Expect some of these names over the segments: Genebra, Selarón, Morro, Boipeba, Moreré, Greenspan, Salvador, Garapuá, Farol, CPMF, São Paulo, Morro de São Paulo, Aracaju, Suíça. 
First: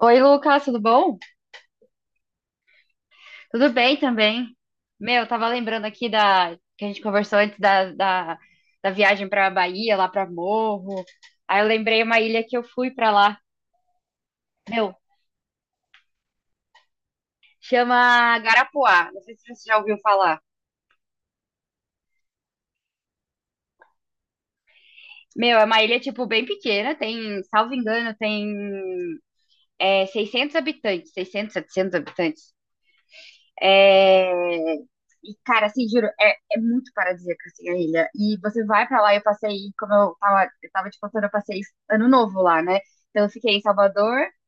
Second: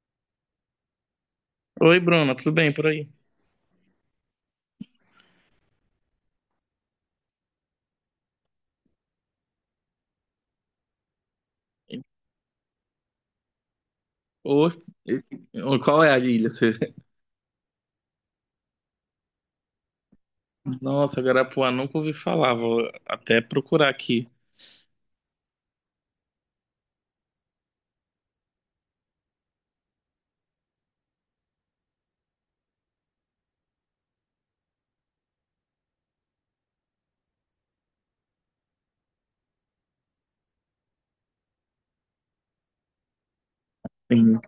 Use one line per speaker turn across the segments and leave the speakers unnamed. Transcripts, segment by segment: Oi, Lucas, tudo bom?
Oi, Bruna, tudo bem por aí?
Tudo bem também. Meu, eu tava lembrando aqui da que a gente conversou antes da viagem pra Bahia, lá pra Morro. Aí eu lembrei uma ilha que eu fui pra lá.
Ô,
Meu,
ô, qual é a ilha?
chama Garapuá. Não sei se você já ouviu falar.
Nossa, Garapuá, nunca ouvi falar, vou até procurar aqui.
Meu, é uma ilha, tipo, bem pequena. Tem, salvo engano, tem 600 habitantes. Seiscentos, 700 habitantes. É, E, cara, assim, juro, é muito paradisíaca, assim, a ilha. E você vai pra lá, eu passei, como eu tava te contando, eu passei ano novo lá, né? Então eu fiquei em Salvador,
Sim.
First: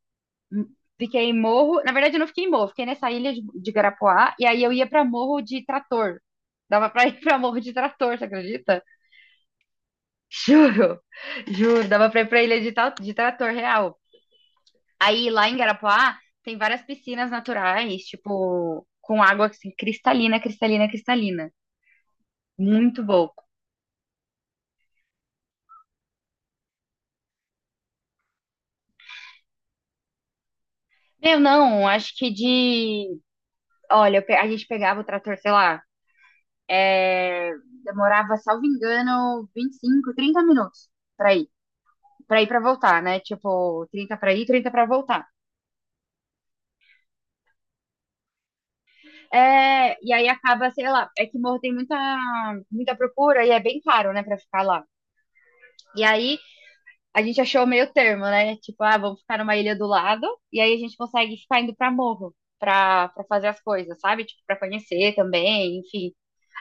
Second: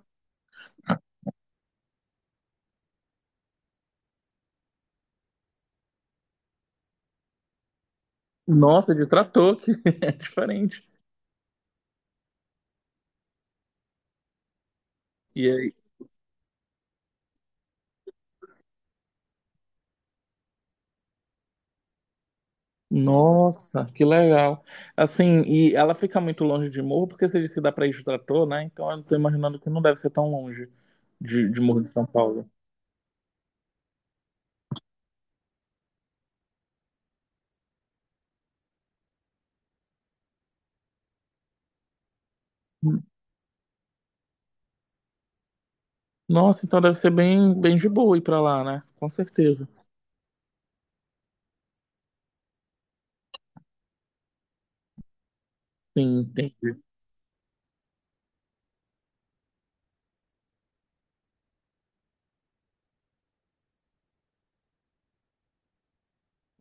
m- fiquei em Morro. Na verdade, eu não fiquei em Morro, fiquei nessa ilha de Garapuá, e aí eu ia pra Morro de Trator. Dava pra ir pra Morro de Trator, você acredita?
Nossa, de trator, que é diferente.
Juro, juro, dava pra ir pra ilha de Trator real. Aí lá
E
em
aí?
Garapuá tem várias piscinas naturais, tipo, com água assim, cristalina, cristalina, cristalina. Muito pouco.
Nossa, que legal. Assim, e ela fica muito longe de Morro, porque você disse que dá pra ir de trator, né? Então eu tô imaginando que não deve ser tão longe
Eu
de Morro
não,
de São
acho que
Paulo.
de. Olha, a gente pegava o trator, sei lá, é, demorava, salvo engano, 25 30 minutos pra ir. Pra ir pra voltar,
Hum.
né? Tipo, 30 pra ir, 30 pra voltar.
Nossa, então deve ser bem, bem de boa ir pra lá, né? Com certeza.
É, e aí acaba, sei lá, é que Morro tem muita, muita procura e é bem caro, né, pra ficar lá. E
Sim,
aí
entendi.
a gente achou meio termo, né? Tipo, ah, vamos ficar numa ilha do lado e aí a gente consegue ficar indo pra Morro pra, pra fazer as coisas, sabe? Tipo, pra conhecer também, enfim.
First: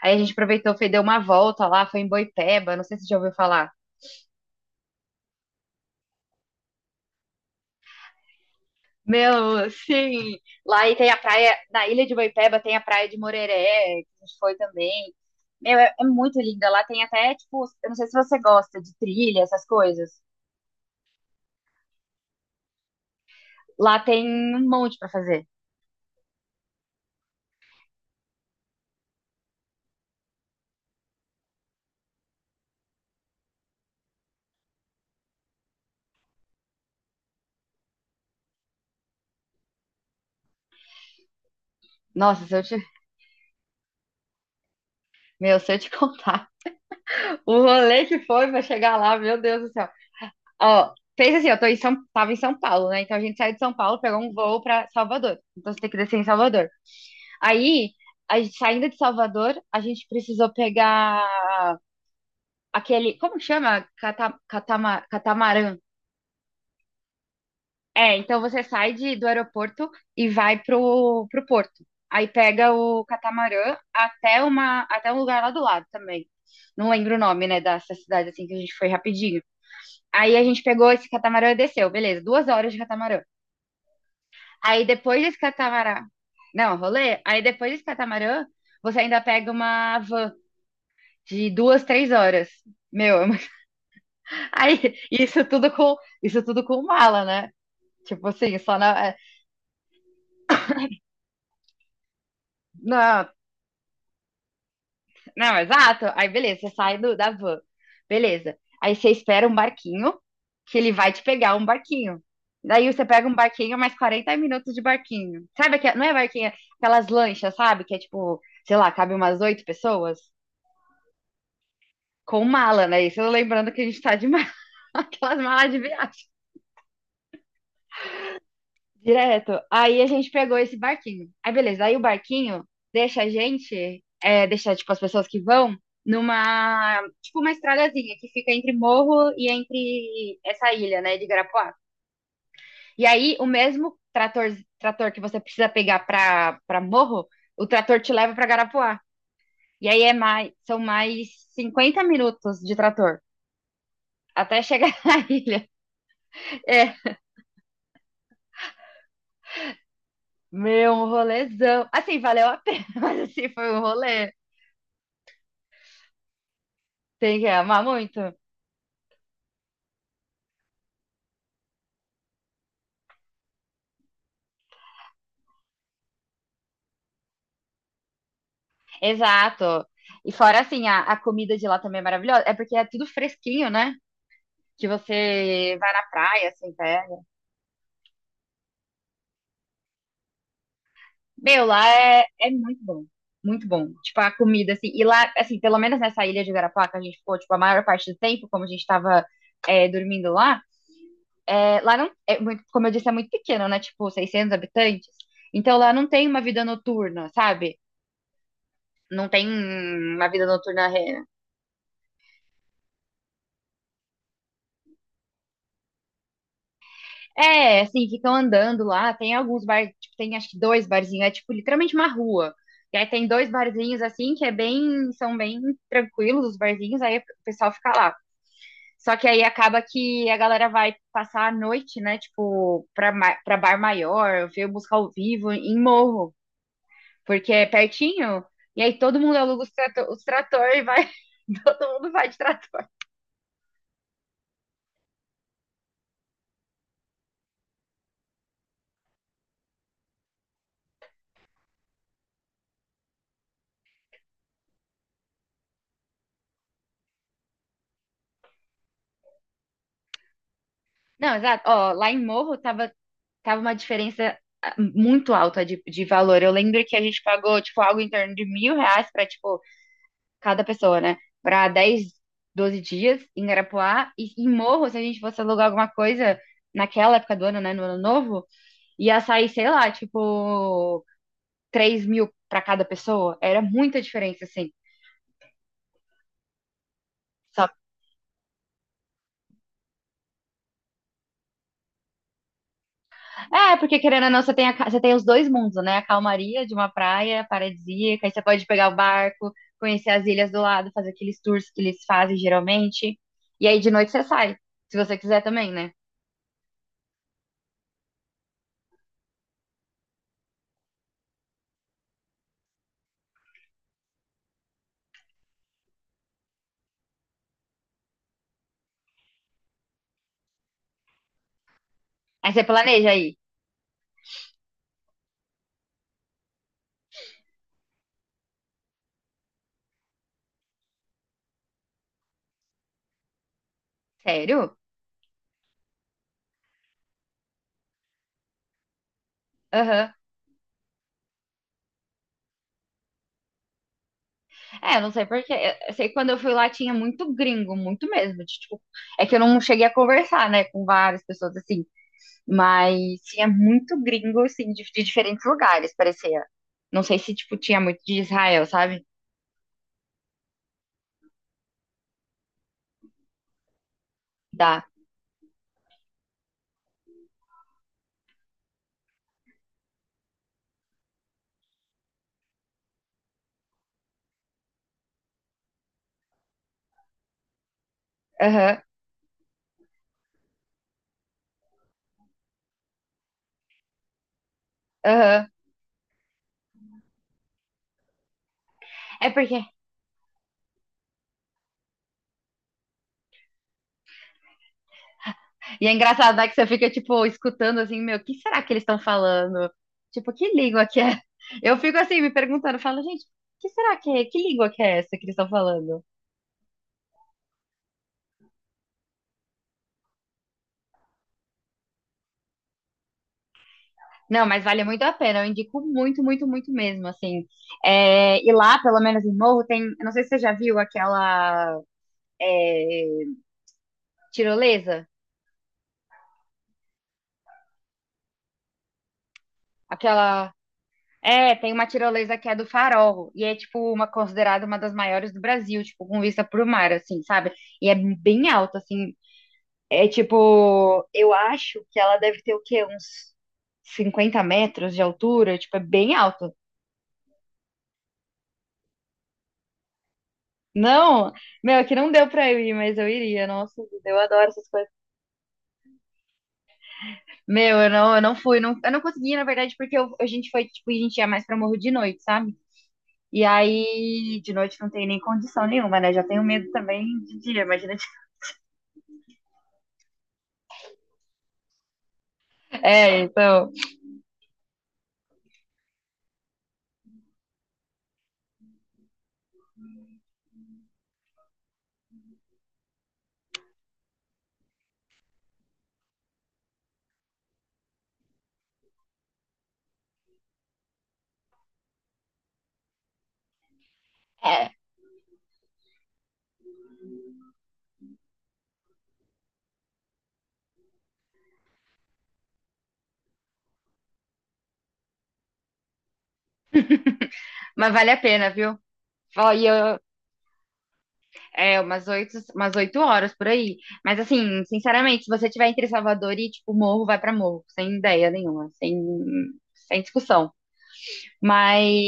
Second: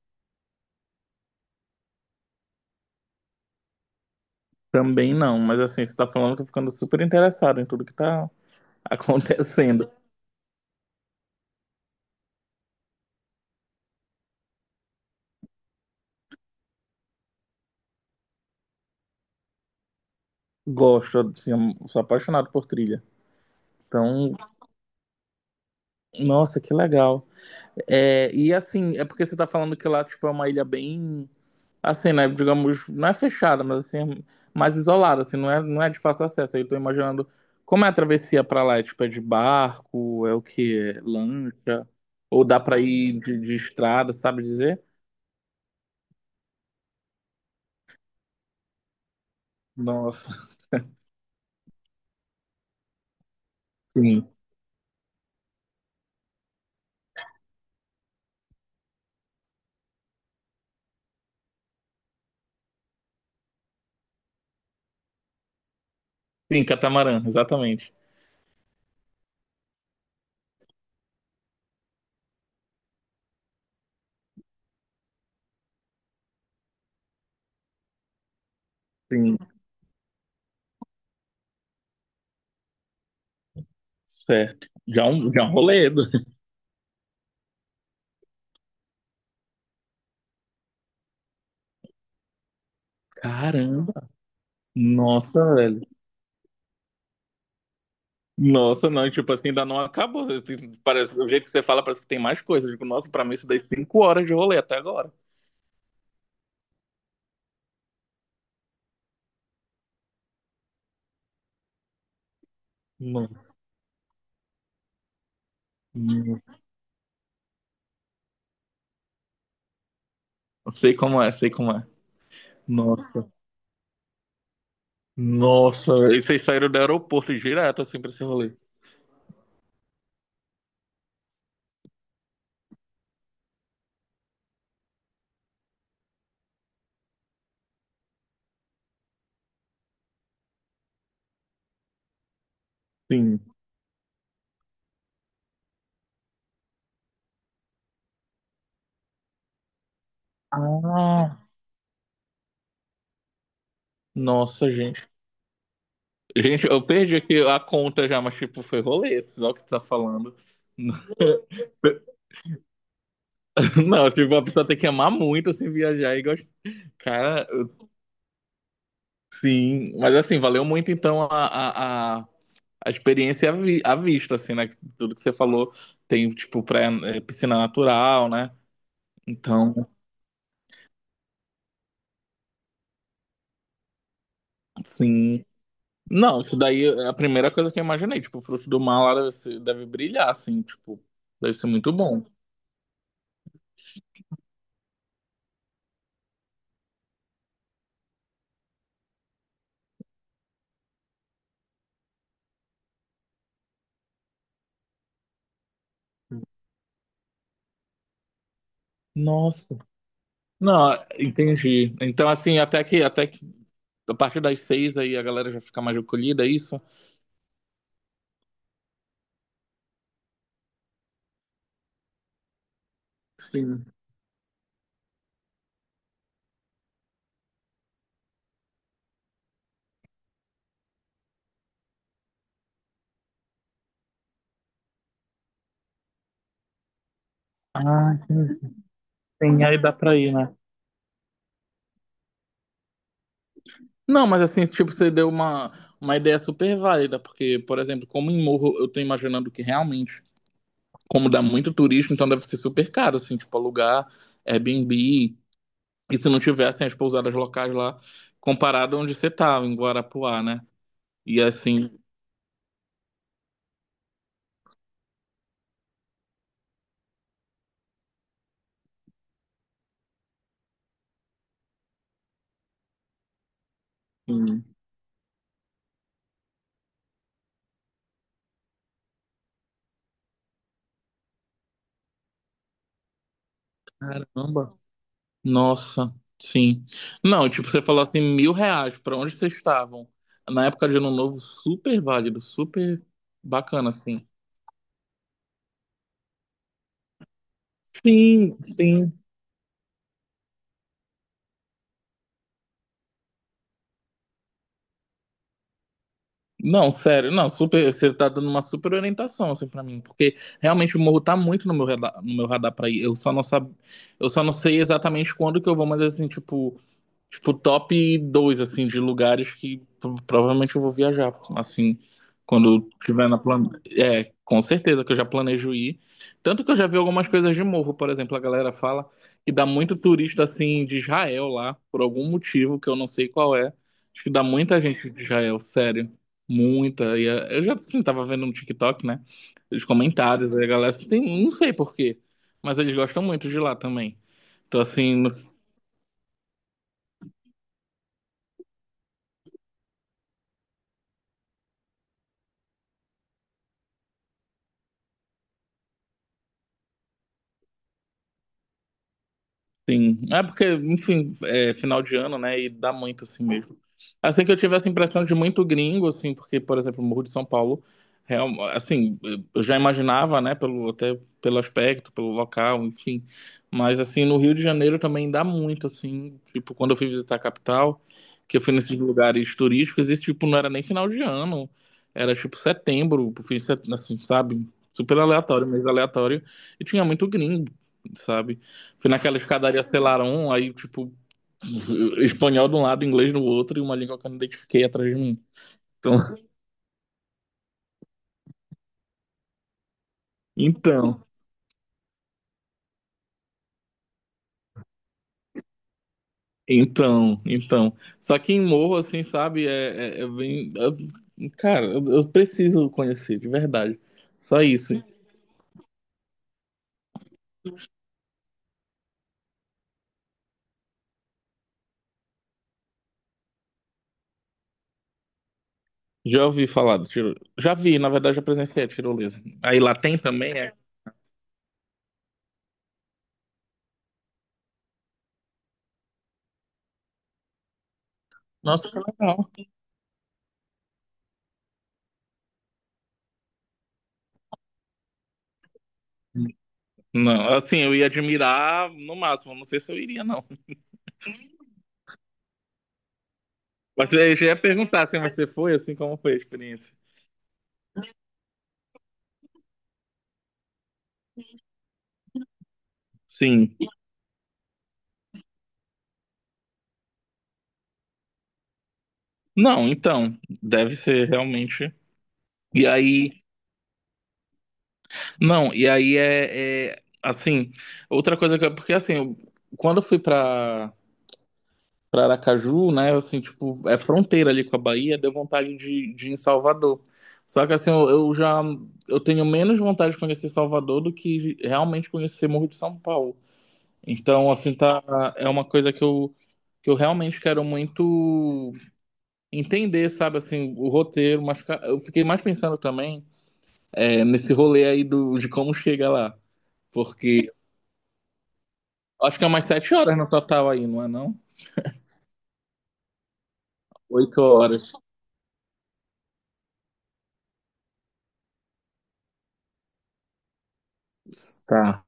Aí a gente aproveitou, foi, deu uma volta lá, foi em Boipeba, não sei se você já ouviu falar.
Também não, mas assim, você tá falando, eu tô ficando super interessado em tudo que tá
Meu,
acontecendo.
sim. Lá e tem a praia, na Ilha de Boipeba tem a praia de Moreré, que a gente foi também. Meu, é, é muito linda. Lá tem até, tipo, eu não sei se você gosta de trilha, essas coisas.
Gosto, assim, eu sou apaixonado por trilha.
Lá
Então,
tem um monte pra fazer.
nossa, que legal. É, e assim, é porque você tá falando que lá, tipo, é uma ilha bem, assim, né, digamos, não é fechada, mas assim, é mais isolada, assim, não é de fácil acesso. Aí eu tô imaginando como é a travessia pra lá, é, tipo, é de barco, é o quê? É lancha? Ou
Nossa, se
dá
eu te,
pra ir de estrada, sabe dizer?
meu, Se eu te contar o rolê que foi pra chegar lá, meu Deus do céu.
Nossa,
Ó, fez assim, eu tô em São, tava em São Paulo, né? Então a gente saiu de São Paulo, pegou
sim.
um voo pra Salvador. Então você tem que descer em Salvador. Aí, saindo de Salvador, a gente precisou pegar aquele, como que chama? Catamarã.
Sim, catamarã, exatamente.
É, então você sai do aeroporto e vai pro porto. Aí pega o catamarã até uma, até um lugar lá do lado também. Não lembro o nome, né, dessa cidade assim que a gente foi
Sim,
rapidinho. Aí a gente pegou esse catamarã e desceu, beleza, duas horas de catamarã.
certo.
Aí
Já é
depois
um,
desse
já é um rolê.
catamarã, não, rolê. Aí depois desse catamarã, você ainda pega uma van de duas, três horas. Meu, é uma-
Caramba.
aí
Nossa, velho.
isso tudo com mala, né? Tipo assim,
Nossa, não, e, tipo assim, ainda não acabou. Assim, parece, o jeito que você fala, parece que tem mais coisas. Tipo, nossa, pra
não,
mim isso daí 5 horas de rolê até agora.
não, exato. Aí beleza, você sai da van. Beleza. Aí você espera um barquinho, que ele vai te pegar um barquinho. Daí você pega um
Nossa.
barquinho, mais 40 minutos de barquinho. Sabe aquela, não é
Não
barquinho, é aquelas lanchas, sabe? Que é tipo, sei lá, cabe umas oito pessoas
sei como é, sei como é.
com mala, né? Isso
Nossa.
eu lembrando que a gente tá de mala, aquelas malas de
Nossa, velho. E
viagem.
vocês saíram do aeroporto direto, assim, pra esse rolê.
Direto. Aí a gente pegou esse barquinho. Aí beleza, aí o barquinho deixa a gente, é, deixa tipo as pessoas que vão numa, tipo uma estradazinha que fica entre morro e entre essa ilha, né, de Garapuá. E aí
Sim.
o mesmo trator que você precisa pegar pra, pra morro, o trator te leva pra Garapuá. E aí é mais, são mais
Ah,
50 minutos de trator até
nossa,
chegar
gente.
na ilha.
Gente, eu
É,
perdi aqui a conta já, mas tipo, foi rolê, só que tá falando.
meu, um rolezão. Assim, valeu a pena, mas assim, foi um
Não,
rolê.
tipo, a pessoa tem que amar muito, assim, viajar e gostar.
Tem que
Cara,
amar muito.
sim. Mas, assim, valeu muito, então, a experiência à vista, assim, né? Tudo que você falou tem, tipo, piscina natural, né? Então,
Exato. E fora assim, a comida de lá também é maravilhosa. É porque é tudo fresquinho, né? Que
sim.
você vai na
Não,
praia,
isso
assim,
daí é a
pega.
primeira coisa que eu imaginei. Tipo, o fruto do mar lá deve brilhar, assim, tipo, deve
Meu,
ser
lá
muito bom.
é, é muito bom. Muito bom. Tipo, a comida, assim. E lá, assim, pelo menos nessa ilha de Garapaca, a gente ficou, tipo, a maior parte do tempo, como a gente tava dormindo lá, é, lá não. É muito, como eu disse, é muito pequeno, né? Tipo, 600 habitantes. Então lá não tem uma vida noturna, sabe? Não tem
Nossa.
uma vida noturna.
Não, entendi. Então, assim, até que a partir das seis aí a galera já fica mais acolhida é isso?
É, assim, ficam andando lá. Tem alguns bares, tipo, tem acho que dois barzinhos, é tipo literalmente uma rua. E aí tem dois
Sim.
barzinhos assim que é bem, são bem tranquilos os barzinhos, aí o pessoal fica lá. Só que aí acaba que a galera vai passar a noite, né, tipo, pra, pra bar maior, ver música ao vivo em morro, porque é
Ah,
pertinho.
entendi.
E aí todo mundo aluga
Sim, aí dá pra
os
ir, né?
trator e vai, todo mundo vai de trator.
Não, mas assim, tipo, você deu uma ideia super válida, porque, por exemplo, como em Morro, eu tô imaginando que realmente, como dá muito turismo, então deve ser super caro, assim, tipo, alugar Airbnb, e se não tivessem as pousadas locais lá, comparado onde você tava, em Guarapuá, né?
Não,
E
exato.
assim,
Ó, lá em Morro tava uma diferença ah, muito alta de valor. Eu lembro que a gente pagou, tipo, algo em torno de mil reais pra, tipo, cada pessoa, né? Pra 10 12 dias em Garapuá. E em
hum,
Morro, se a gente fosse alugar alguma coisa naquela época do ano, né? No ano novo, ia sair, sei lá, tipo, 3 mil pra cada pessoa. Era muita diferença, assim.
caramba. Nossa, sim. Não,
Só
tipo, você falou assim, R$ 1.000, pra onde vocês estavam? Na época de Ano Novo, super válido, super
é,
bacana,
porque querendo
assim.
ou não, você tem, você tem os dois mundos, né? A calmaria de uma praia paradisíaca, aí você
Sim,
pode pegar o
sim.
barco, conhecer as ilhas do lado, fazer aqueles tours que eles fazem geralmente. E aí de noite você sai, se você quiser também, né?
Não, sério, não, super, você tá dando uma super orientação, assim, pra mim, porque realmente o morro tá muito no meu radar, no meu radar pra ir, eu só não sei exatamente quando que eu vou, mas assim, tipo, top dois assim, de lugares que provavelmente eu vou viajar, assim,
Aí você
quando
planeja
tiver
aí.
é, com certeza que eu já planejo ir. Tanto que eu já vi algumas coisas de morro, por exemplo, a galera fala que dá muito turista, assim, de Israel lá, por algum motivo que eu não sei qual é. Acho que dá
Sério?
muita gente de Israel, sério. Muita. E eu já, assim, tava vendo no TikTok, né? Os
Aham.
comentários, aí a galera, assim, tem, não sei por quê, mas eles gostam muito de lá também. Então,
É, eu não
assim,
sei porque. Eu sei que quando eu fui lá tinha muito gringo, muito mesmo. Tipo, é que eu não cheguei a conversar, né, com várias pessoas assim. Mas tinha muito gringo, assim, de diferentes lugares, parecia. Não sei se, tipo, tinha muito de Israel, sabe?
sim, é porque, enfim, é final de ano, né? E dá muito assim mesmo. Assim que eu tive
Da
essa impressão de muito gringo, assim, porque, por exemplo, o Morro de São Paulo, real, assim, eu já imaginava, né, até pelo aspecto, pelo local, enfim. Mas, assim, no Rio de Janeiro também dá muito, assim, tipo, quando eu fui visitar a capital, que eu fui
Aham,
nesses lugares turísticos, esse tipo não era nem final de ano, era tipo setembro, assim, sabe? Super
aham.
aleatório, mês aleatório, e tinha muito gringo, sabe? Fui
É
naquela
porque.
escadaria Selarón, aí, tipo, espanhol de um lado, inglês do outro, e uma língua que eu não identifiquei atrás de mim.
E é
Então,
engraçado, né, que você fica, tipo, escutando assim, meu, o que será que eles estão falando? Tipo, que língua que é?
então,
Eu fico assim, me perguntando, falo, gente, que será que é? Que língua que é essa que eles estão falando?
então. Só que em morro, assim, sabe, é bem. Cara, eu preciso conhecer, de verdade.
Não,
Só
mas vale
isso.
muito a pena, eu indico muito, muito, muito mesmo, assim. É, e lá, pelo menos em Morro, tem. Eu Não sei se você já viu aquela é, tirolesa,
Já ouvi falar do tiro. Já vi, na verdade, já presenciei a tirolesa. Aí lá tem
aquela.
também, é.
É, tem uma tirolesa que é do Farol, e é, tipo, uma considerada uma das maiores do Brasil, tipo, com vista pro mar, assim, sabe? E é bem alta,
Nossa, que
assim,
legal.
é tipo, eu acho que ela deve ter o quê? Uns 50 metros de altura, tipo, é bem alto.
Não, assim, eu ia admirar no máximo, não sei se eu iria, não.
Não, meu, aqui não deu pra eu ir, mas eu iria, nossa,
Mas
eu
aí eu já
adoro
ia
essas coisas.
perguntar assim, mas você foi, assim, como foi a experiência?
Meu, eu não fui, não, eu não consegui, na verdade, porque a gente foi, tipo, a gente ia mais pra Morro de noite, sabe? E
Sim.
aí, de noite não tem nem condição nenhuma, né? Já tenho medo também de dia, imagina.
Não, então, deve ser realmente. E
É,
aí,
então.
não, e aí é, assim, outra coisa que porque assim, quando eu fui pra para Aracaju, né, assim, tipo, é fronteira ali com a Bahia, deu vontade de ir em Salvador. Só que assim, eu tenho menos vontade de conhecer Salvador do que realmente conhecer Morro de São Paulo. Então, assim,
é,
tá, é uma coisa que eu realmente quero muito entender, sabe, assim, o roteiro, mas eu fiquei mais pensando também é nesse rolê aí de como chega lá. Porque
mas vale a pena, viu?
acho que
Ó,
é
E
umas sete
eu,
horas no total aí, não é não?
é, umas oito horas por aí. Mas
Oito
assim,
horas.
sinceramente, se você tiver entre Salvador e tipo Morro, vai pra Morro, sem ideia nenhuma, sem, sem discussão. Mas,
Tá.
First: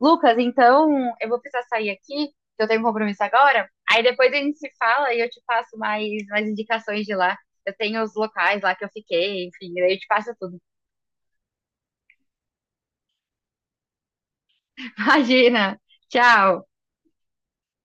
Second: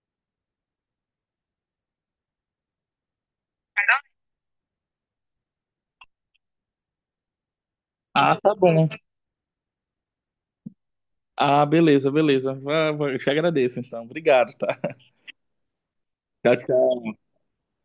Lucas, então eu vou precisar sair aqui, que eu tenho um compromisso agora. Aí depois a gente se fala e eu te passo mais, mais indicações de lá. Eu tenho os
Ah, tá
locais lá que eu
bom.
fiquei, enfim, aí eu te passo tudo.
Ah, beleza, beleza. Vai, vai. Eu te agradeço, então. Obrigado, tá?
Imagina.
Tchau,
Tchau.
tchau.